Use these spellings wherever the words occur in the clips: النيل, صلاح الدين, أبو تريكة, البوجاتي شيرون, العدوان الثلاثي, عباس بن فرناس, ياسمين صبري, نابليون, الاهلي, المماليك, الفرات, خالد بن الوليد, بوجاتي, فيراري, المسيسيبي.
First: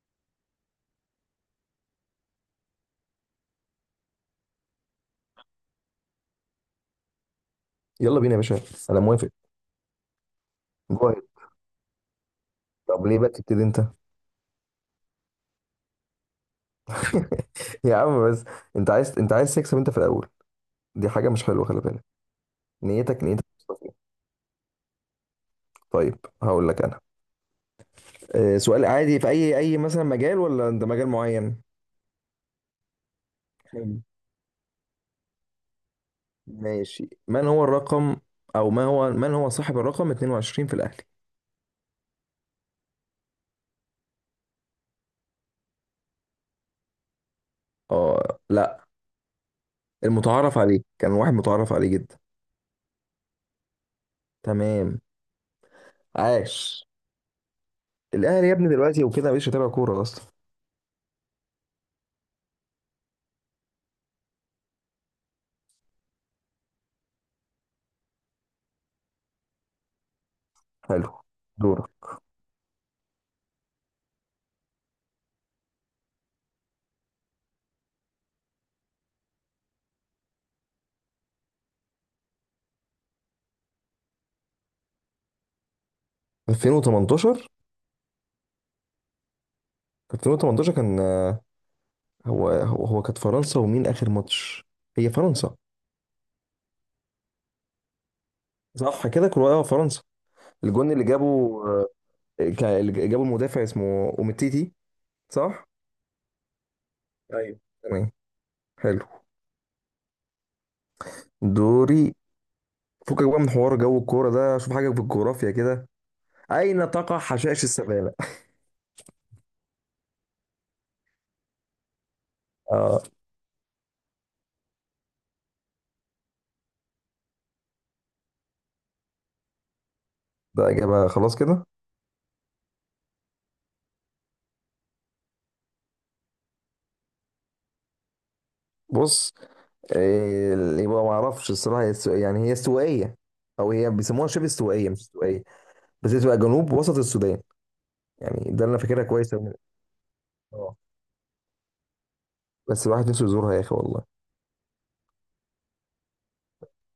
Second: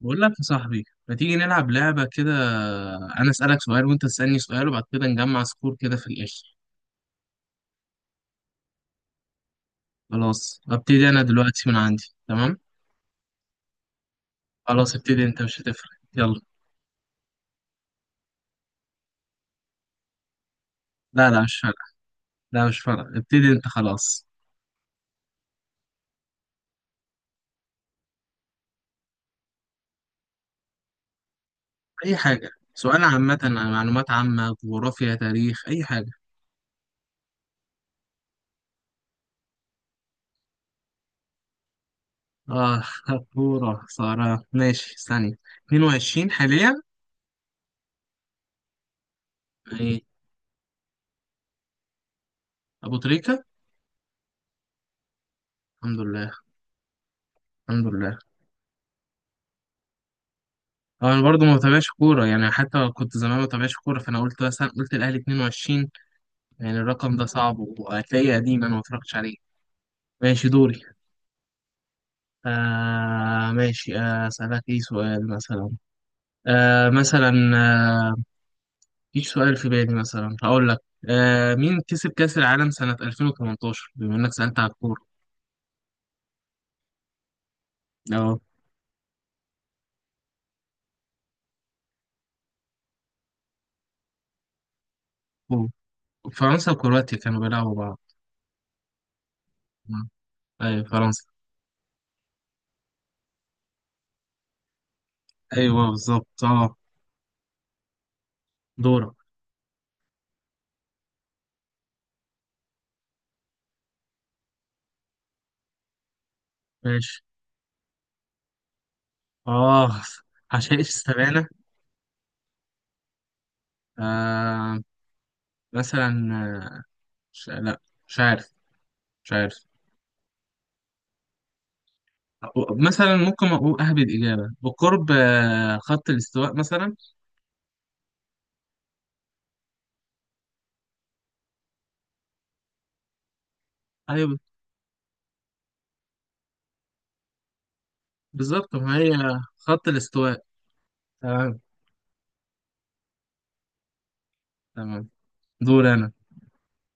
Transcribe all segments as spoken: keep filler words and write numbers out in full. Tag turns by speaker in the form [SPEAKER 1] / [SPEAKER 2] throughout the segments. [SPEAKER 1] بقول لك يا صاحبي ما تيجي نلعب لعبة كده. أنا أسألك سؤال وأنت تسألني سؤال وبعد كده نجمع سكور كده في الآخر.
[SPEAKER 2] يلا بينا يا باشا. انا موافق.
[SPEAKER 1] خلاص أبتدي
[SPEAKER 2] جوه.
[SPEAKER 1] أنا دلوقتي من عندي، تمام.
[SPEAKER 2] طب ليه بقى تبتدي انت؟
[SPEAKER 1] خلاص ابتدي أنت مش هتفرق، يلا.
[SPEAKER 2] يا عم بس. انت عايز انت عايز تكسب انت في الاول. دي حاجه
[SPEAKER 1] لا لا،
[SPEAKER 2] مش
[SPEAKER 1] مش
[SPEAKER 2] حلوه، خلي
[SPEAKER 1] فارقة.
[SPEAKER 2] بالك.
[SPEAKER 1] لا مش فارقة،
[SPEAKER 2] نيتك نيتك
[SPEAKER 1] ابتدي
[SPEAKER 2] مش
[SPEAKER 1] أنت
[SPEAKER 2] صافية.
[SPEAKER 1] خلاص.
[SPEAKER 2] طيب هقول لك انا، آه، سؤال عادي في اي اي مثلا مجال، ولا انت مجال معين؟
[SPEAKER 1] أي حاجة سؤال عامة.
[SPEAKER 2] حلو.
[SPEAKER 1] معلومات عامة، جغرافيا، تاريخ، أي حاجة.
[SPEAKER 2] ماشي، من هو الرقم او ما هو من هو صاحب الرقم اتنين وعشرين في الاهلي؟
[SPEAKER 1] آه كورة، سارة ماشي ثانية. اتنين وعشرين حاليا.
[SPEAKER 2] اه، لا.
[SPEAKER 1] إيه؟
[SPEAKER 2] المتعارف عليه، كان واحد متعارف عليه جدا.
[SPEAKER 1] أبو تريكة.
[SPEAKER 2] تمام.
[SPEAKER 1] الحمد لله.
[SPEAKER 2] عاش.
[SPEAKER 1] الحمد لله.
[SPEAKER 2] الاهلي يا ابني دلوقتي وكده، مش متابع كوره اصلا.
[SPEAKER 1] هو انا برضه ما بتابعش كوره، يعني حتى كنت زمان ما بتابعش كوره، فانا قلت مثلا قلت الاهلي اتنين وعشرين. يعني الرقم ده صعب وهتلاقيه قديم، انا ما اتفرجتش عليه. ماشي دوري.
[SPEAKER 2] حلو. دورك.
[SPEAKER 1] آه ماشي آه، اسالك ايه سؤال مثلا. آه مثلا آه مفيش سؤال في بالي، مثلا هقول لك. آه مين كسب كاس العالم سنه ألفين وتمنتاشر، بما انك سالت على الكوره.
[SPEAKER 2] ألفين وثمانية عشر؟
[SPEAKER 1] اه،
[SPEAKER 2] كانت ألفين وتمنتاشر، كان آه، هو هو هو كانت فرنسا، ومين آخر ماتش؟ هي فرنسا.
[SPEAKER 1] هو. فرنسا وكرواتيا كانوا بيلعبوا بعض.
[SPEAKER 2] صح كده، كرواتيا
[SPEAKER 1] مم.
[SPEAKER 2] فرنسا.
[SPEAKER 1] ايوه
[SPEAKER 2] الجون اللي
[SPEAKER 1] فرنسا.
[SPEAKER 2] جابه، آه، كا- اللي جابه المدافع اسمه أوميتيتي. صح.
[SPEAKER 1] ايوه بالظبط، اه.
[SPEAKER 2] ايوه تمام. حلو.
[SPEAKER 1] دورك.
[SPEAKER 2] دوري. فكك بقى من حوار جو الكورة ده، شوف حاجة في الجغرافيا كده. أين تقع
[SPEAKER 1] ماشي،
[SPEAKER 2] حشائش السبانة؟
[SPEAKER 1] اه. عشان ايش استبعدنا.
[SPEAKER 2] اه،
[SPEAKER 1] آه مثلا آه، ش- لا، مش عارف، مش عارف.
[SPEAKER 2] ده إجابة خلاص كده.
[SPEAKER 1] مثلا ممكن أقول أهبد إجابة بقرب آه، خط الاستواء مثلا.
[SPEAKER 2] بص. إيه؟ يبقى ما اعرفش الصراحة، هي استو- يعني هي استوائية، أو هي بيسموها
[SPEAKER 1] أيوه
[SPEAKER 2] شبه استوائية مش استوائية. بس هي تبقى جنوب وسط السودان، يعني ده اللي
[SPEAKER 1] بالظبط،
[SPEAKER 2] انا
[SPEAKER 1] ما
[SPEAKER 2] فاكرها
[SPEAKER 1] هي
[SPEAKER 2] كويس أوي.
[SPEAKER 1] خط الاستواء.
[SPEAKER 2] اه.
[SPEAKER 1] تمام.
[SPEAKER 2] بس الواحد نفسه يزورها يا اخي والله.
[SPEAKER 1] تمام. دور أنا.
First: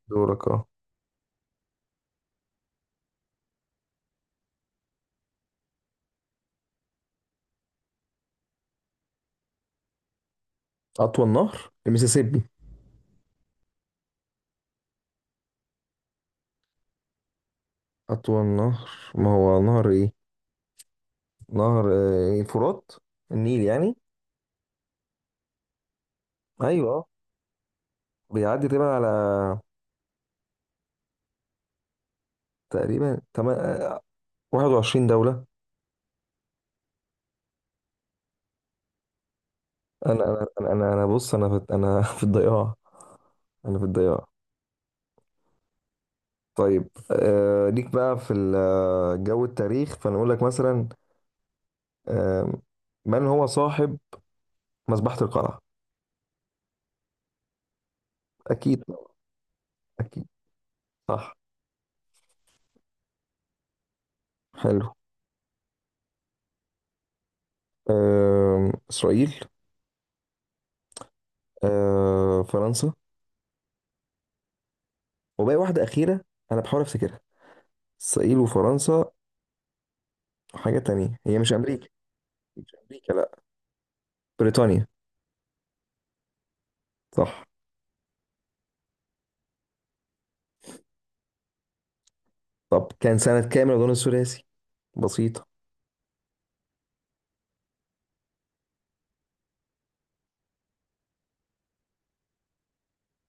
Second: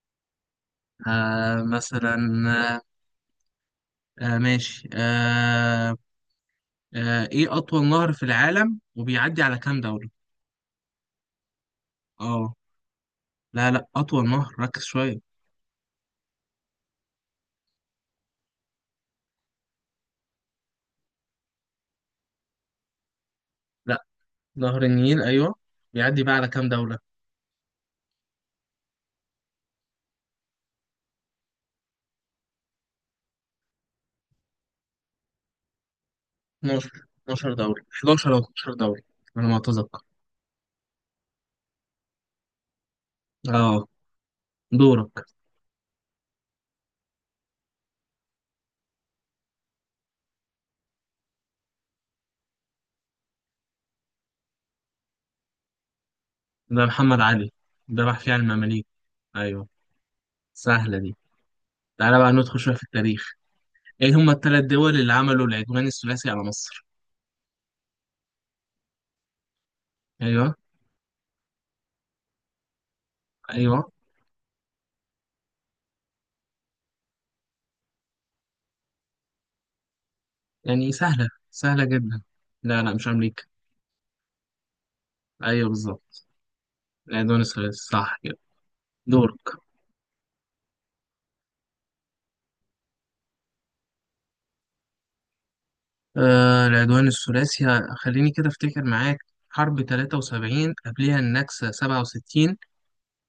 [SPEAKER 2] دورك، اه.
[SPEAKER 1] آه مثلا آه آه، ماشي آه آه إيه أطول نهر في العالم وبيعدي على كام دولة؟
[SPEAKER 2] اطول نهر المسيسيبي.
[SPEAKER 1] أه، لا لا، أطول نهر، ركز شوية.
[SPEAKER 2] اطول نهر، ما هو نهر ايه؟ نهر آه، الفرات. النيل يعني.
[SPEAKER 1] لا، نهر النيل أيوه. بيعدي بقى على كام
[SPEAKER 2] ايوه. آه.
[SPEAKER 1] دولة؟
[SPEAKER 2] بيعدي تقريبا على، تقريبا تما- آه، واحد وعشرين دولة.
[SPEAKER 1] اتناشر. اتناشر دوري، حداشر او اتناشر دوري، على ما اتذكر.
[SPEAKER 2] انا انا انا انا أنا بص، انا في انا في الضياع. انا في
[SPEAKER 1] اه.
[SPEAKER 2] الضياع.
[SPEAKER 1] دورك.
[SPEAKER 2] طيب، آه ليك بقى في ال- آه، جو التاريخ، فانا اقول لك مثلا. آه من هو صاحب مذبحة القلعة؟
[SPEAKER 1] ده محمد علي. ده محفي عن
[SPEAKER 2] اكيد.
[SPEAKER 1] المماليك. ايوه.
[SPEAKER 2] اكيد.
[SPEAKER 1] سهله دي.
[SPEAKER 2] صح.
[SPEAKER 1] تعالى بقى ندخل شويه في التاريخ. ايه هما الثلاث
[SPEAKER 2] حلو.
[SPEAKER 1] دول اللي عملوا العدوان الثلاثي على مصر؟
[SPEAKER 2] آه، إسرائيل.
[SPEAKER 1] ايوه.
[SPEAKER 2] آه، فرنسا.
[SPEAKER 1] ايوه.
[SPEAKER 2] وباقي واحدة أخيرة، أنا بحاول أفتكرها. إسرائيل وفرنسا، وحاجة
[SPEAKER 1] يعني
[SPEAKER 2] تانية
[SPEAKER 1] سهله
[SPEAKER 2] هي مش
[SPEAKER 1] سهله
[SPEAKER 2] أمريكا.
[SPEAKER 1] جدا.
[SPEAKER 2] مش
[SPEAKER 1] لا لا، مش
[SPEAKER 2] أمريكا لأ.
[SPEAKER 1] امريكا.
[SPEAKER 2] بريطانيا.
[SPEAKER 1] ايوه بالظبط، العدوان
[SPEAKER 2] صح.
[SPEAKER 1] الثلاثي صح كده. دورك.
[SPEAKER 2] طب كان سنة كام الغزو الثلاثي؟ بسيطة.
[SPEAKER 1] آه العدوان الثلاثي، خليني كده افتكر معاك. حرب تلاتة وسبعين، قبلها النكسة سبعة وستين،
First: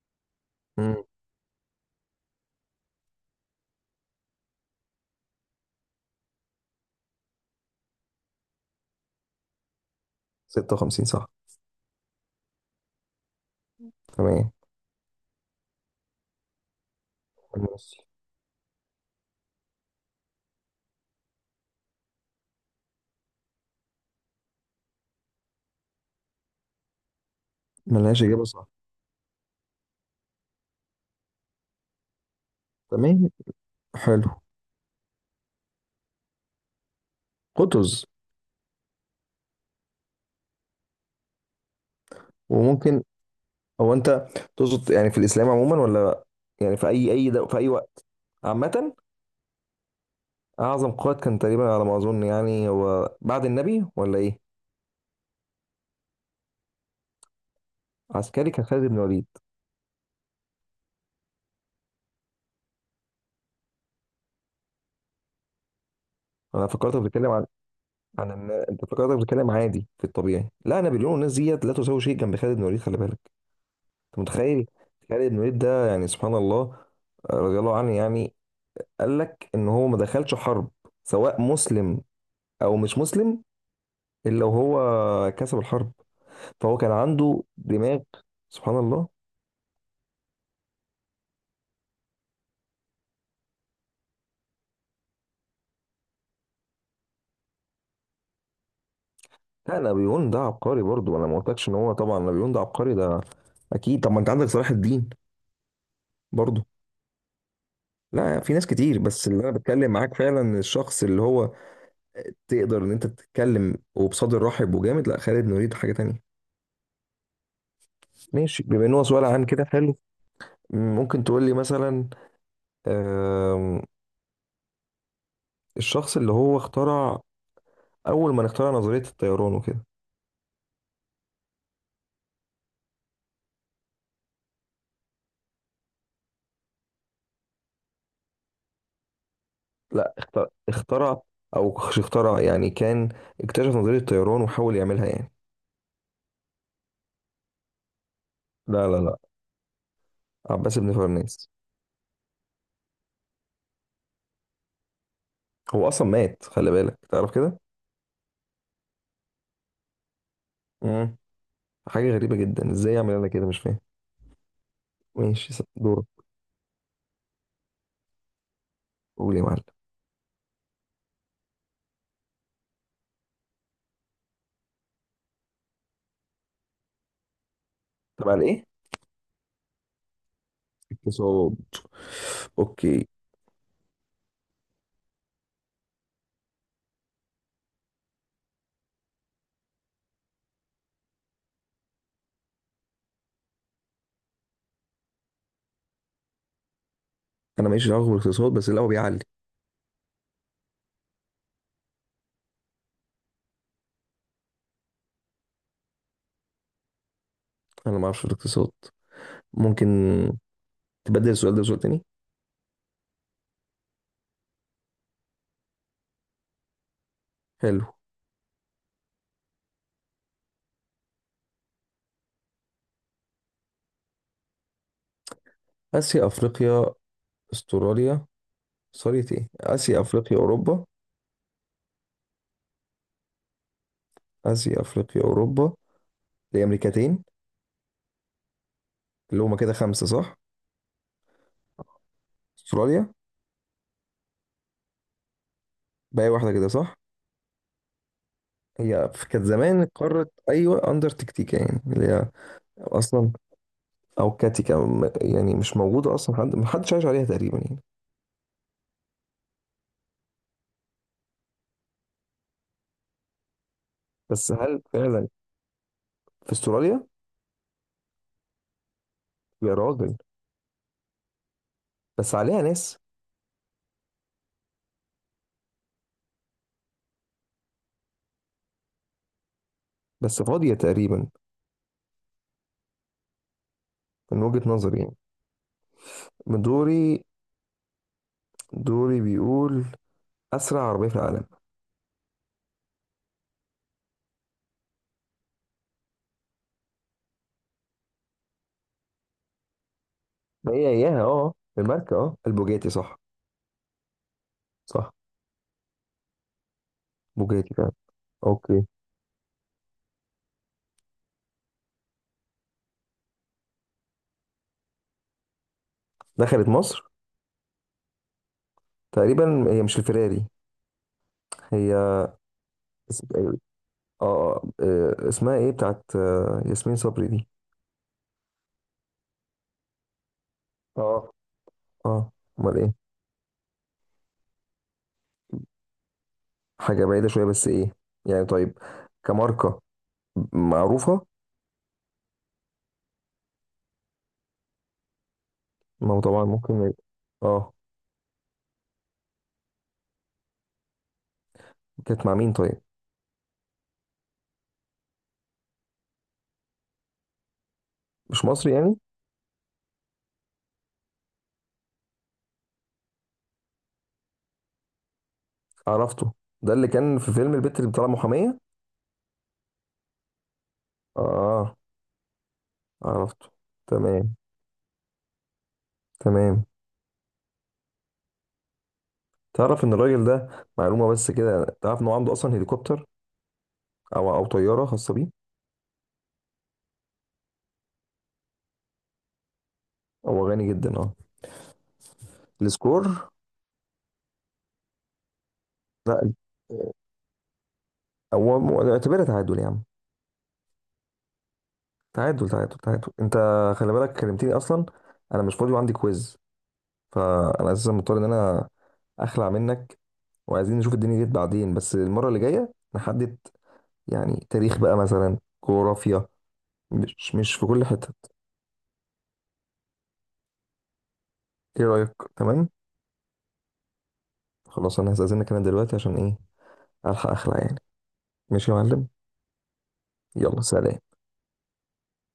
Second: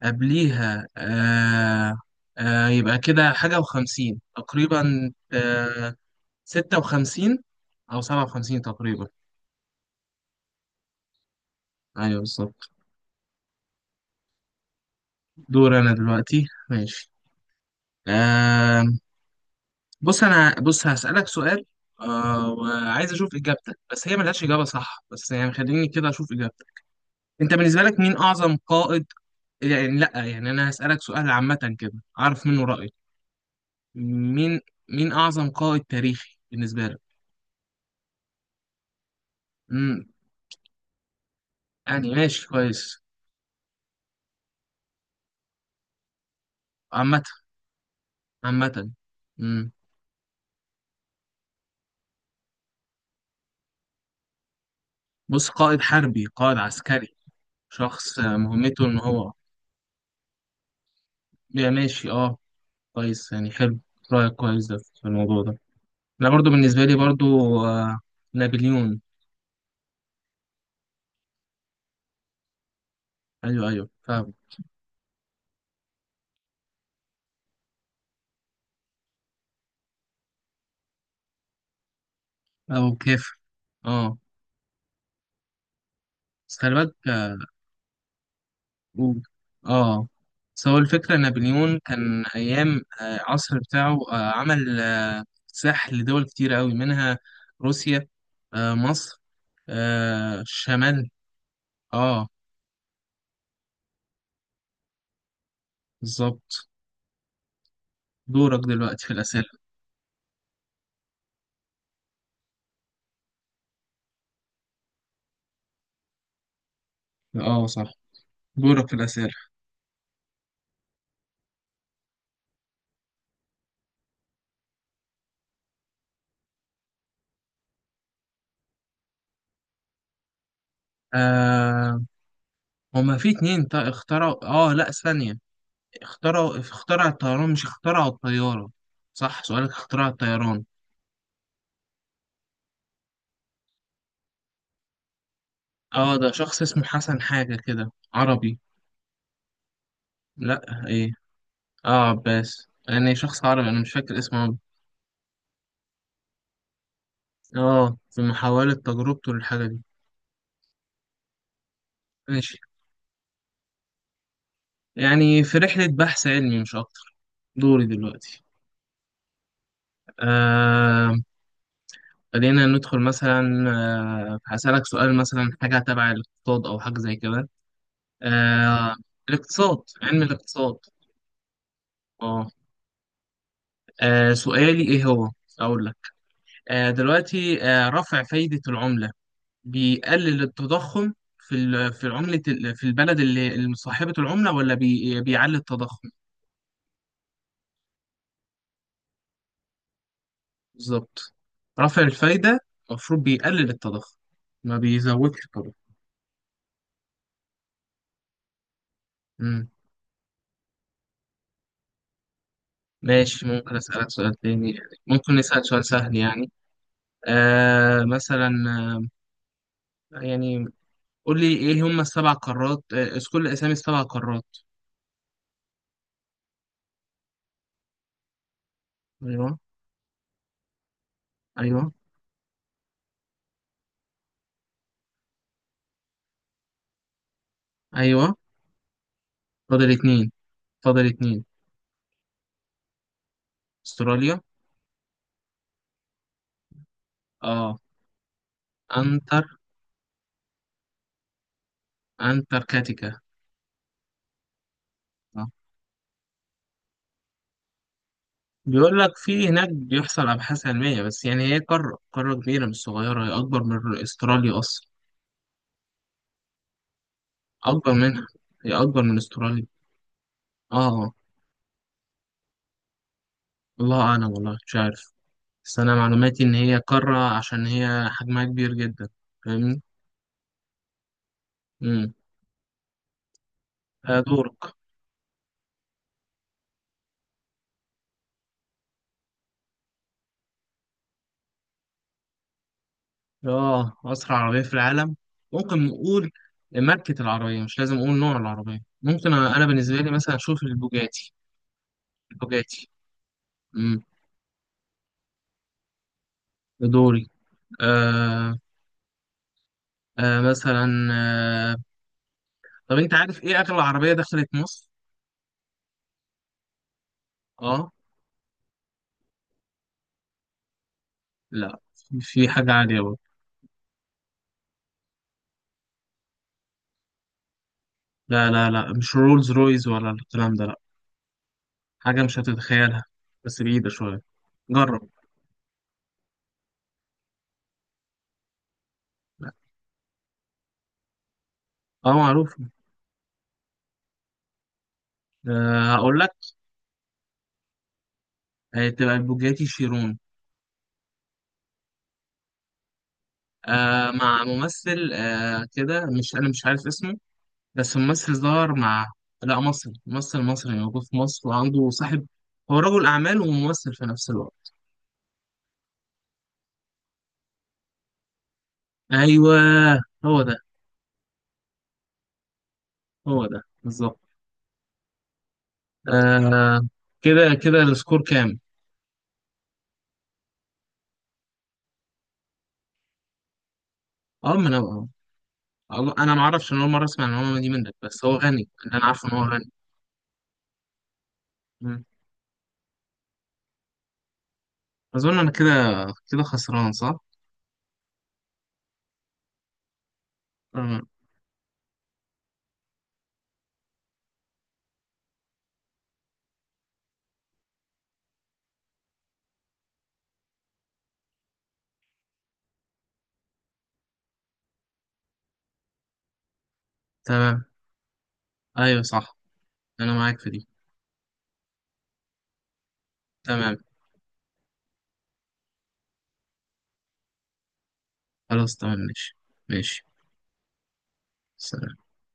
[SPEAKER 1] قبليها
[SPEAKER 2] مم.
[SPEAKER 1] آه آه يبقى كده حاجة وخمسين تقريبا، آه ستة وخمسين أو سبعة وخمسين تقريبا.
[SPEAKER 2] ست وخمسين صح.
[SPEAKER 1] أيوه بالظبط.
[SPEAKER 2] تمام.
[SPEAKER 1] دور أنا دلوقتي، ماشي.
[SPEAKER 2] ماشي.
[SPEAKER 1] آه بص أنا، بص هسألك سؤال، آه وعايز أشوف إجابتك، بس هي ملهاش إجابة صح، بس يعني خليني كده أشوف إجابتك. أنت بالنسبة لك مين
[SPEAKER 2] ملهاش إجابة
[SPEAKER 1] أعظم
[SPEAKER 2] صح.
[SPEAKER 1] قائد؟ يعني لأ، يعني أنا هسألك سؤال عامة كده، أعرف منه رأيك.
[SPEAKER 2] تمام. حلو.
[SPEAKER 1] مين، مين أعظم قائد تاريخي بالنسبة لك؟
[SPEAKER 2] قطز.
[SPEAKER 1] مم، يعني ماشي كويس.
[SPEAKER 2] وممكن. هو أنت تقصد يعني في الإسلام عموما، ولا يعني في أي
[SPEAKER 1] عامة.
[SPEAKER 2] أي دو في أي وقت؟
[SPEAKER 1] عامة.
[SPEAKER 2] عامة.
[SPEAKER 1] مم.
[SPEAKER 2] أعظم قائد كان تقريبا على ما أظن، يعني هو بعد النبي، ولا إيه؟
[SPEAKER 1] بص، قائد حربي، قائد عسكري، شخص آه،
[SPEAKER 2] عسكري، كان خالد
[SPEAKER 1] مهمته
[SPEAKER 2] بن
[SPEAKER 1] ان
[SPEAKER 2] الوليد.
[SPEAKER 1] هو. يا ماشي اه. كويس، يعني حلو. رأيك كويس ده في الموضوع ده. انا برضو
[SPEAKER 2] انا
[SPEAKER 1] بالنسبة لي
[SPEAKER 2] فكرتك بتتكلم عن،
[SPEAKER 1] برضو آه،
[SPEAKER 2] عن الن- انت
[SPEAKER 1] نابليون.
[SPEAKER 2] فكرتك بتتكلم عادي في الطبيعي، لا نابليون والناس ديت لا تساوي شيء جنب خالد بن الوليد، خلي بالك.
[SPEAKER 1] ايوه ايوه،
[SPEAKER 2] انت
[SPEAKER 1] فاهم.
[SPEAKER 2] متخيل، خالد بن الوليد ده، يعني سبحان الله، آه، رضي الله عنه يعني. قال لك ان هو ما دخلش حرب، سواء مسلم، او
[SPEAKER 1] او
[SPEAKER 2] مش
[SPEAKER 1] كيف،
[SPEAKER 2] مسلم،
[SPEAKER 1] اه.
[SPEAKER 2] الا وهو كسب الحرب.
[SPEAKER 1] بس خلي
[SPEAKER 2] فهو كان
[SPEAKER 1] بالك.
[SPEAKER 2] عنده دماغ، سبحان الله.
[SPEAKER 1] مم. اه بس هو الفكرة نابليون كان أيام آه، عصر بتاعه، آه، عمل آه، ساح لدول كتير أوي منها روسيا، آه، مصر،
[SPEAKER 2] لا، نابليون ده
[SPEAKER 1] آه،
[SPEAKER 2] عبقري
[SPEAKER 1] الشمال.
[SPEAKER 2] برضه، انا ما قلتلكش ان هو، طبعا
[SPEAKER 1] اه
[SPEAKER 2] نابليون ده عبقري ده، اكيد. طب ما انت عندك صلاح الدين برضه.
[SPEAKER 1] بالظبط.
[SPEAKER 2] لا، في
[SPEAKER 1] دورك
[SPEAKER 2] ناس كتير،
[SPEAKER 1] دلوقتي في
[SPEAKER 2] بس اللي
[SPEAKER 1] الأسئلة.
[SPEAKER 2] انا بتكلم معاك فعلا الشخص اللي هو، تقدر ان انت تتكلم وبصدر رحب وجامد، لا خالد، نريد حاجه تانية.
[SPEAKER 1] اه صح.
[SPEAKER 2] ماشي، بما
[SPEAKER 1] دورك في
[SPEAKER 2] ان هو سؤال
[SPEAKER 1] الأسئلة.
[SPEAKER 2] عن كده. حلو. ممكن تقول لي مثلا، آم، الشخص اللي هو اخترع، اول ما اخترع نظريه الطيران وكده.
[SPEAKER 1] آه هما في اتنين تا- اخترعوا، اه لا ثانية، اخترعوا اخترع الطيران مش اخترعوا الطيارة. صح، سؤالك اخترع
[SPEAKER 2] لا، اخترع,
[SPEAKER 1] الطيران.
[SPEAKER 2] اخترع او مش اخترع يعني، كان اكتشف نظريه الطيران وحاول يعملها يعني.
[SPEAKER 1] اه ده شخص اسمه حسن حاجة كده عربي.
[SPEAKER 2] لا لا لا. عباس
[SPEAKER 1] لا،
[SPEAKER 2] بن
[SPEAKER 1] إيه؟
[SPEAKER 2] فرناس.
[SPEAKER 1] اه عباس، يعني شخص عربي انا مش فاكر اسمه أوي.
[SPEAKER 2] هو اصلا مات، خلي بالك تعرف كده.
[SPEAKER 1] اه في محاولة تجربته للحاجة دي.
[SPEAKER 2] امم حاجه غريبه
[SPEAKER 1] ماشي،
[SPEAKER 2] جدا، ازاي يعمل، انا كده مش فاهم.
[SPEAKER 1] يعني في
[SPEAKER 2] ماشي.
[SPEAKER 1] رحلة
[SPEAKER 2] دورك.
[SPEAKER 1] بحث علمي مش أكتر. دوري دلوقتي.
[SPEAKER 2] قول يا معلم.
[SPEAKER 1] آه خلينا ندخل مثلا. آه هسألك سؤال مثلا، حاجة تبع الاقتصاد أو حاجة زي كده.
[SPEAKER 2] تبع الايه؟
[SPEAKER 1] آه الاقتصاد، علم الاقتصاد.
[SPEAKER 2] اقتصاد.
[SPEAKER 1] اه.
[SPEAKER 2] اوكي.
[SPEAKER 1] آه، سؤالي إيه هو؟ أقول لك. آه دلوقتي آه رفع فايدة العملة بيقلل التضخم في ال- في عملة ال- في البلد اللي اللي صاحبة العملة، ولا بي- بيعلي التضخم.
[SPEAKER 2] انا ماليش دعوه بالاقتصاد، بس اللي هو بيعلي.
[SPEAKER 1] بالظبط، رفع الفايدة المفروض بيقلل التضخم، ما بيزودش التضخم.
[SPEAKER 2] انا ما اعرفش في الاقتصاد.
[SPEAKER 1] مم.
[SPEAKER 2] ممكن تبدل السؤال ده بسؤال تاني.
[SPEAKER 1] ماشي، ممكن أسألك سؤال تاني، يعني ممكن نسأل سؤال سهل يعني.
[SPEAKER 2] حلو.
[SPEAKER 1] آه مثلا آه، يعني قول لي إيه هم السبع قارات، آه، اذكر لي أسامي السبع قارات.
[SPEAKER 2] اسيا، افريقيا، استراليا. سوري، ايه،
[SPEAKER 1] أيوه.
[SPEAKER 2] اسيا، افريقيا، اوروبا.
[SPEAKER 1] أيوه.
[SPEAKER 2] اسيا، افريقيا، اوروبا. دي امريكتين.
[SPEAKER 1] أيوه.
[SPEAKER 2] اللي هما كده
[SPEAKER 1] فاضل
[SPEAKER 2] خمسه،
[SPEAKER 1] اتنين.
[SPEAKER 2] صح.
[SPEAKER 1] فاضل اتنين.
[SPEAKER 2] استراليا.
[SPEAKER 1] أستراليا.
[SPEAKER 2] باقي واحده كده، صح.
[SPEAKER 1] آه.
[SPEAKER 2] هي في- كانت
[SPEAKER 1] أنتر
[SPEAKER 2] زمان قارة، أيوة، أندرتكتيكا، يعني اللي هي
[SPEAKER 1] أنتاركتيكا.
[SPEAKER 2] أصلا، أو كاتيكا، م-
[SPEAKER 1] آه.
[SPEAKER 2] يعني مش موجودة أصلا، حد محدش عايش عليها تقريبا يعني.
[SPEAKER 1] بيقول لك في هناك بيحصل أبحاث علمية، بس يعني هي قارة، قارة كبيرة مش صغيرة، هي أكبر من
[SPEAKER 2] بس
[SPEAKER 1] أستراليا
[SPEAKER 2] هل
[SPEAKER 1] أصلا.
[SPEAKER 2] فعلا في استراليا؟
[SPEAKER 1] أكبر منها، هي أكبر من أستراليا.
[SPEAKER 2] يا راجل.
[SPEAKER 1] آه.
[SPEAKER 2] بس عليها ناس.
[SPEAKER 1] الله أعلم، والله مش عارف. بس أنا معلوماتي إن هي قارة عشان هي حجمها كبير جدا. فاهمني؟
[SPEAKER 2] بس فاضية تقريبا.
[SPEAKER 1] أمم.
[SPEAKER 2] من وجهة
[SPEAKER 1] دورك.
[SPEAKER 2] نظري يعني. من دوري. دوري بيقول، أسرع عربية في العالم؟
[SPEAKER 1] آه أسرع عربية في العالم، ممكن نقول ماركة العربية، مش لازم أقول نوع العربية، ممكن أنا، أنا بالنسبة لي مثلا أشوف
[SPEAKER 2] ما هي إياها،
[SPEAKER 1] البوجاتي.
[SPEAKER 2] أه. الماركة، أه، البوجاتي
[SPEAKER 1] البوجاتي.
[SPEAKER 2] صح.
[SPEAKER 1] أمم.
[SPEAKER 2] صح.
[SPEAKER 1] دوري.
[SPEAKER 2] بوجاتي فعلا.
[SPEAKER 1] آه
[SPEAKER 2] أوكي.
[SPEAKER 1] آه مثلا آه، طب انت عارف ايه اغلى عربيه دخلت مصر؟
[SPEAKER 2] دخلت مصر؟
[SPEAKER 1] اه
[SPEAKER 2] تقريبا هي مش الفيراري؟
[SPEAKER 1] لا،
[SPEAKER 2] هي
[SPEAKER 1] في في حاجه عاليه برضه.
[SPEAKER 2] اسم- أيوة. اه، آه، آه، اسمها ايه بتاعت آه، ياسمين صبري دي؟
[SPEAKER 1] لا لا لا، مش رولز رويز ولا الكلام ده، لا.
[SPEAKER 2] اه،
[SPEAKER 1] حاجه
[SPEAKER 2] اه،
[SPEAKER 1] مش
[SPEAKER 2] امال ايه؟
[SPEAKER 1] هتتخيلها. بس بعيده شويه، جرب.
[SPEAKER 2] حاجة بعيدة شوية، بس ايه؟ يعني طيب.
[SPEAKER 1] لا.
[SPEAKER 2] كماركة معروفة.
[SPEAKER 1] اه معروف. آه
[SPEAKER 2] ما
[SPEAKER 1] هقول
[SPEAKER 2] هو
[SPEAKER 1] لك،
[SPEAKER 2] طبعا ممكن. اه.
[SPEAKER 1] هتبقى البوجاتي شيرون.
[SPEAKER 2] كانت مع مين طيب؟
[SPEAKER 1] آه مع ممثل آه كده، مش انا مش عارف اسمه، بس ممثل
[SPEAKER 2] مش مصري
[SPEAKER 1] ظهر
[SPEAKER 2] يعني؟
[SPEAKER 1] مع. لا مصري، ممثل مصري موجود في مصر، وعنده صاحب، هو رجل اعمال وممثل في نفس الوقت.
[SPEAKER 2] عرفته. ده اللي كان في فيلم البت اللي بتطلع محامية.
[SPEAKER 1] ايوه، هو ده.
[SPEAKER 2] اه،
[SPEAKER 1] هو
[SPEAKER 2] عرفته.
[SPEAKER 1] ده بالظبط.
[SPEAKER 2] تمام. تمام.
[SPEAKER 1] آه. كده كده السكور كام؟
[SPEAKER 2] تعرف ان الراجل ده، معلومة بس كده، تعرف ان هو عنده اصلا هليكوبتر، او او
[SPEAKER 1] اه ما انا
[SPEAKER 2] طيارة
[SPEAKER 1] آه،
[SPEAKER 2] خاصة بيه.
[SPEAKER 1] الله- انا ما اعرفش، انا اول مره اسمع المعلومه دي منك، بس هو غني، اللي انا عارفه ان هو غني.
[SPEAKER 2] هو غني جدا، اه.
[SPEAKER 1] مم.
[SPEAKER 2] السكور؟
[SPEAKER 1] اظن انا كده،
[SPEAKER 2] لا.
[SPEAKER 1] كده خسران صح؟
[SPEAKER 2] هو م- اعتبرها تعادل يا عم.
[SPEAKER 1] آه.
[SPEAKER 2] تعادل، تعادل، تعادل. انت خلي بالك كلمتني اصلا، انا مش فاضي وعندي كويز، فانا اساسا مضطر ان انا اخلع منك، وعايزين نشوف الدنيا ديت بعدين، بس المرة اللي جاية نحدد يعني، تاريخ بقى مثلا، جغرافيا، مش مش
[SPEAKER 1] تمام.
[SPEAKER 2] في كل حتة.
[SPEAKER 1] ايوه صح، انا معاك في دي.
[SPEAKER 2] ايه رأيك؟ تمام.
[SPEAKER 1] تمام.
[SPEAKER 2] خلاص انا هستأذنك انا دلوقتي عشان ايه، الحق اخلع يعني. ماشي
[SPEAKER 1] خلاص،
[SPEAKER 2] يا
[SPEAKER 1] تمام
[SPEAKER 2] معلم.
[SPEAKER 1] ماشي. ماشي.
[SPEAKER 2] يلا، سلام.
[SPEAKER 1] سلام.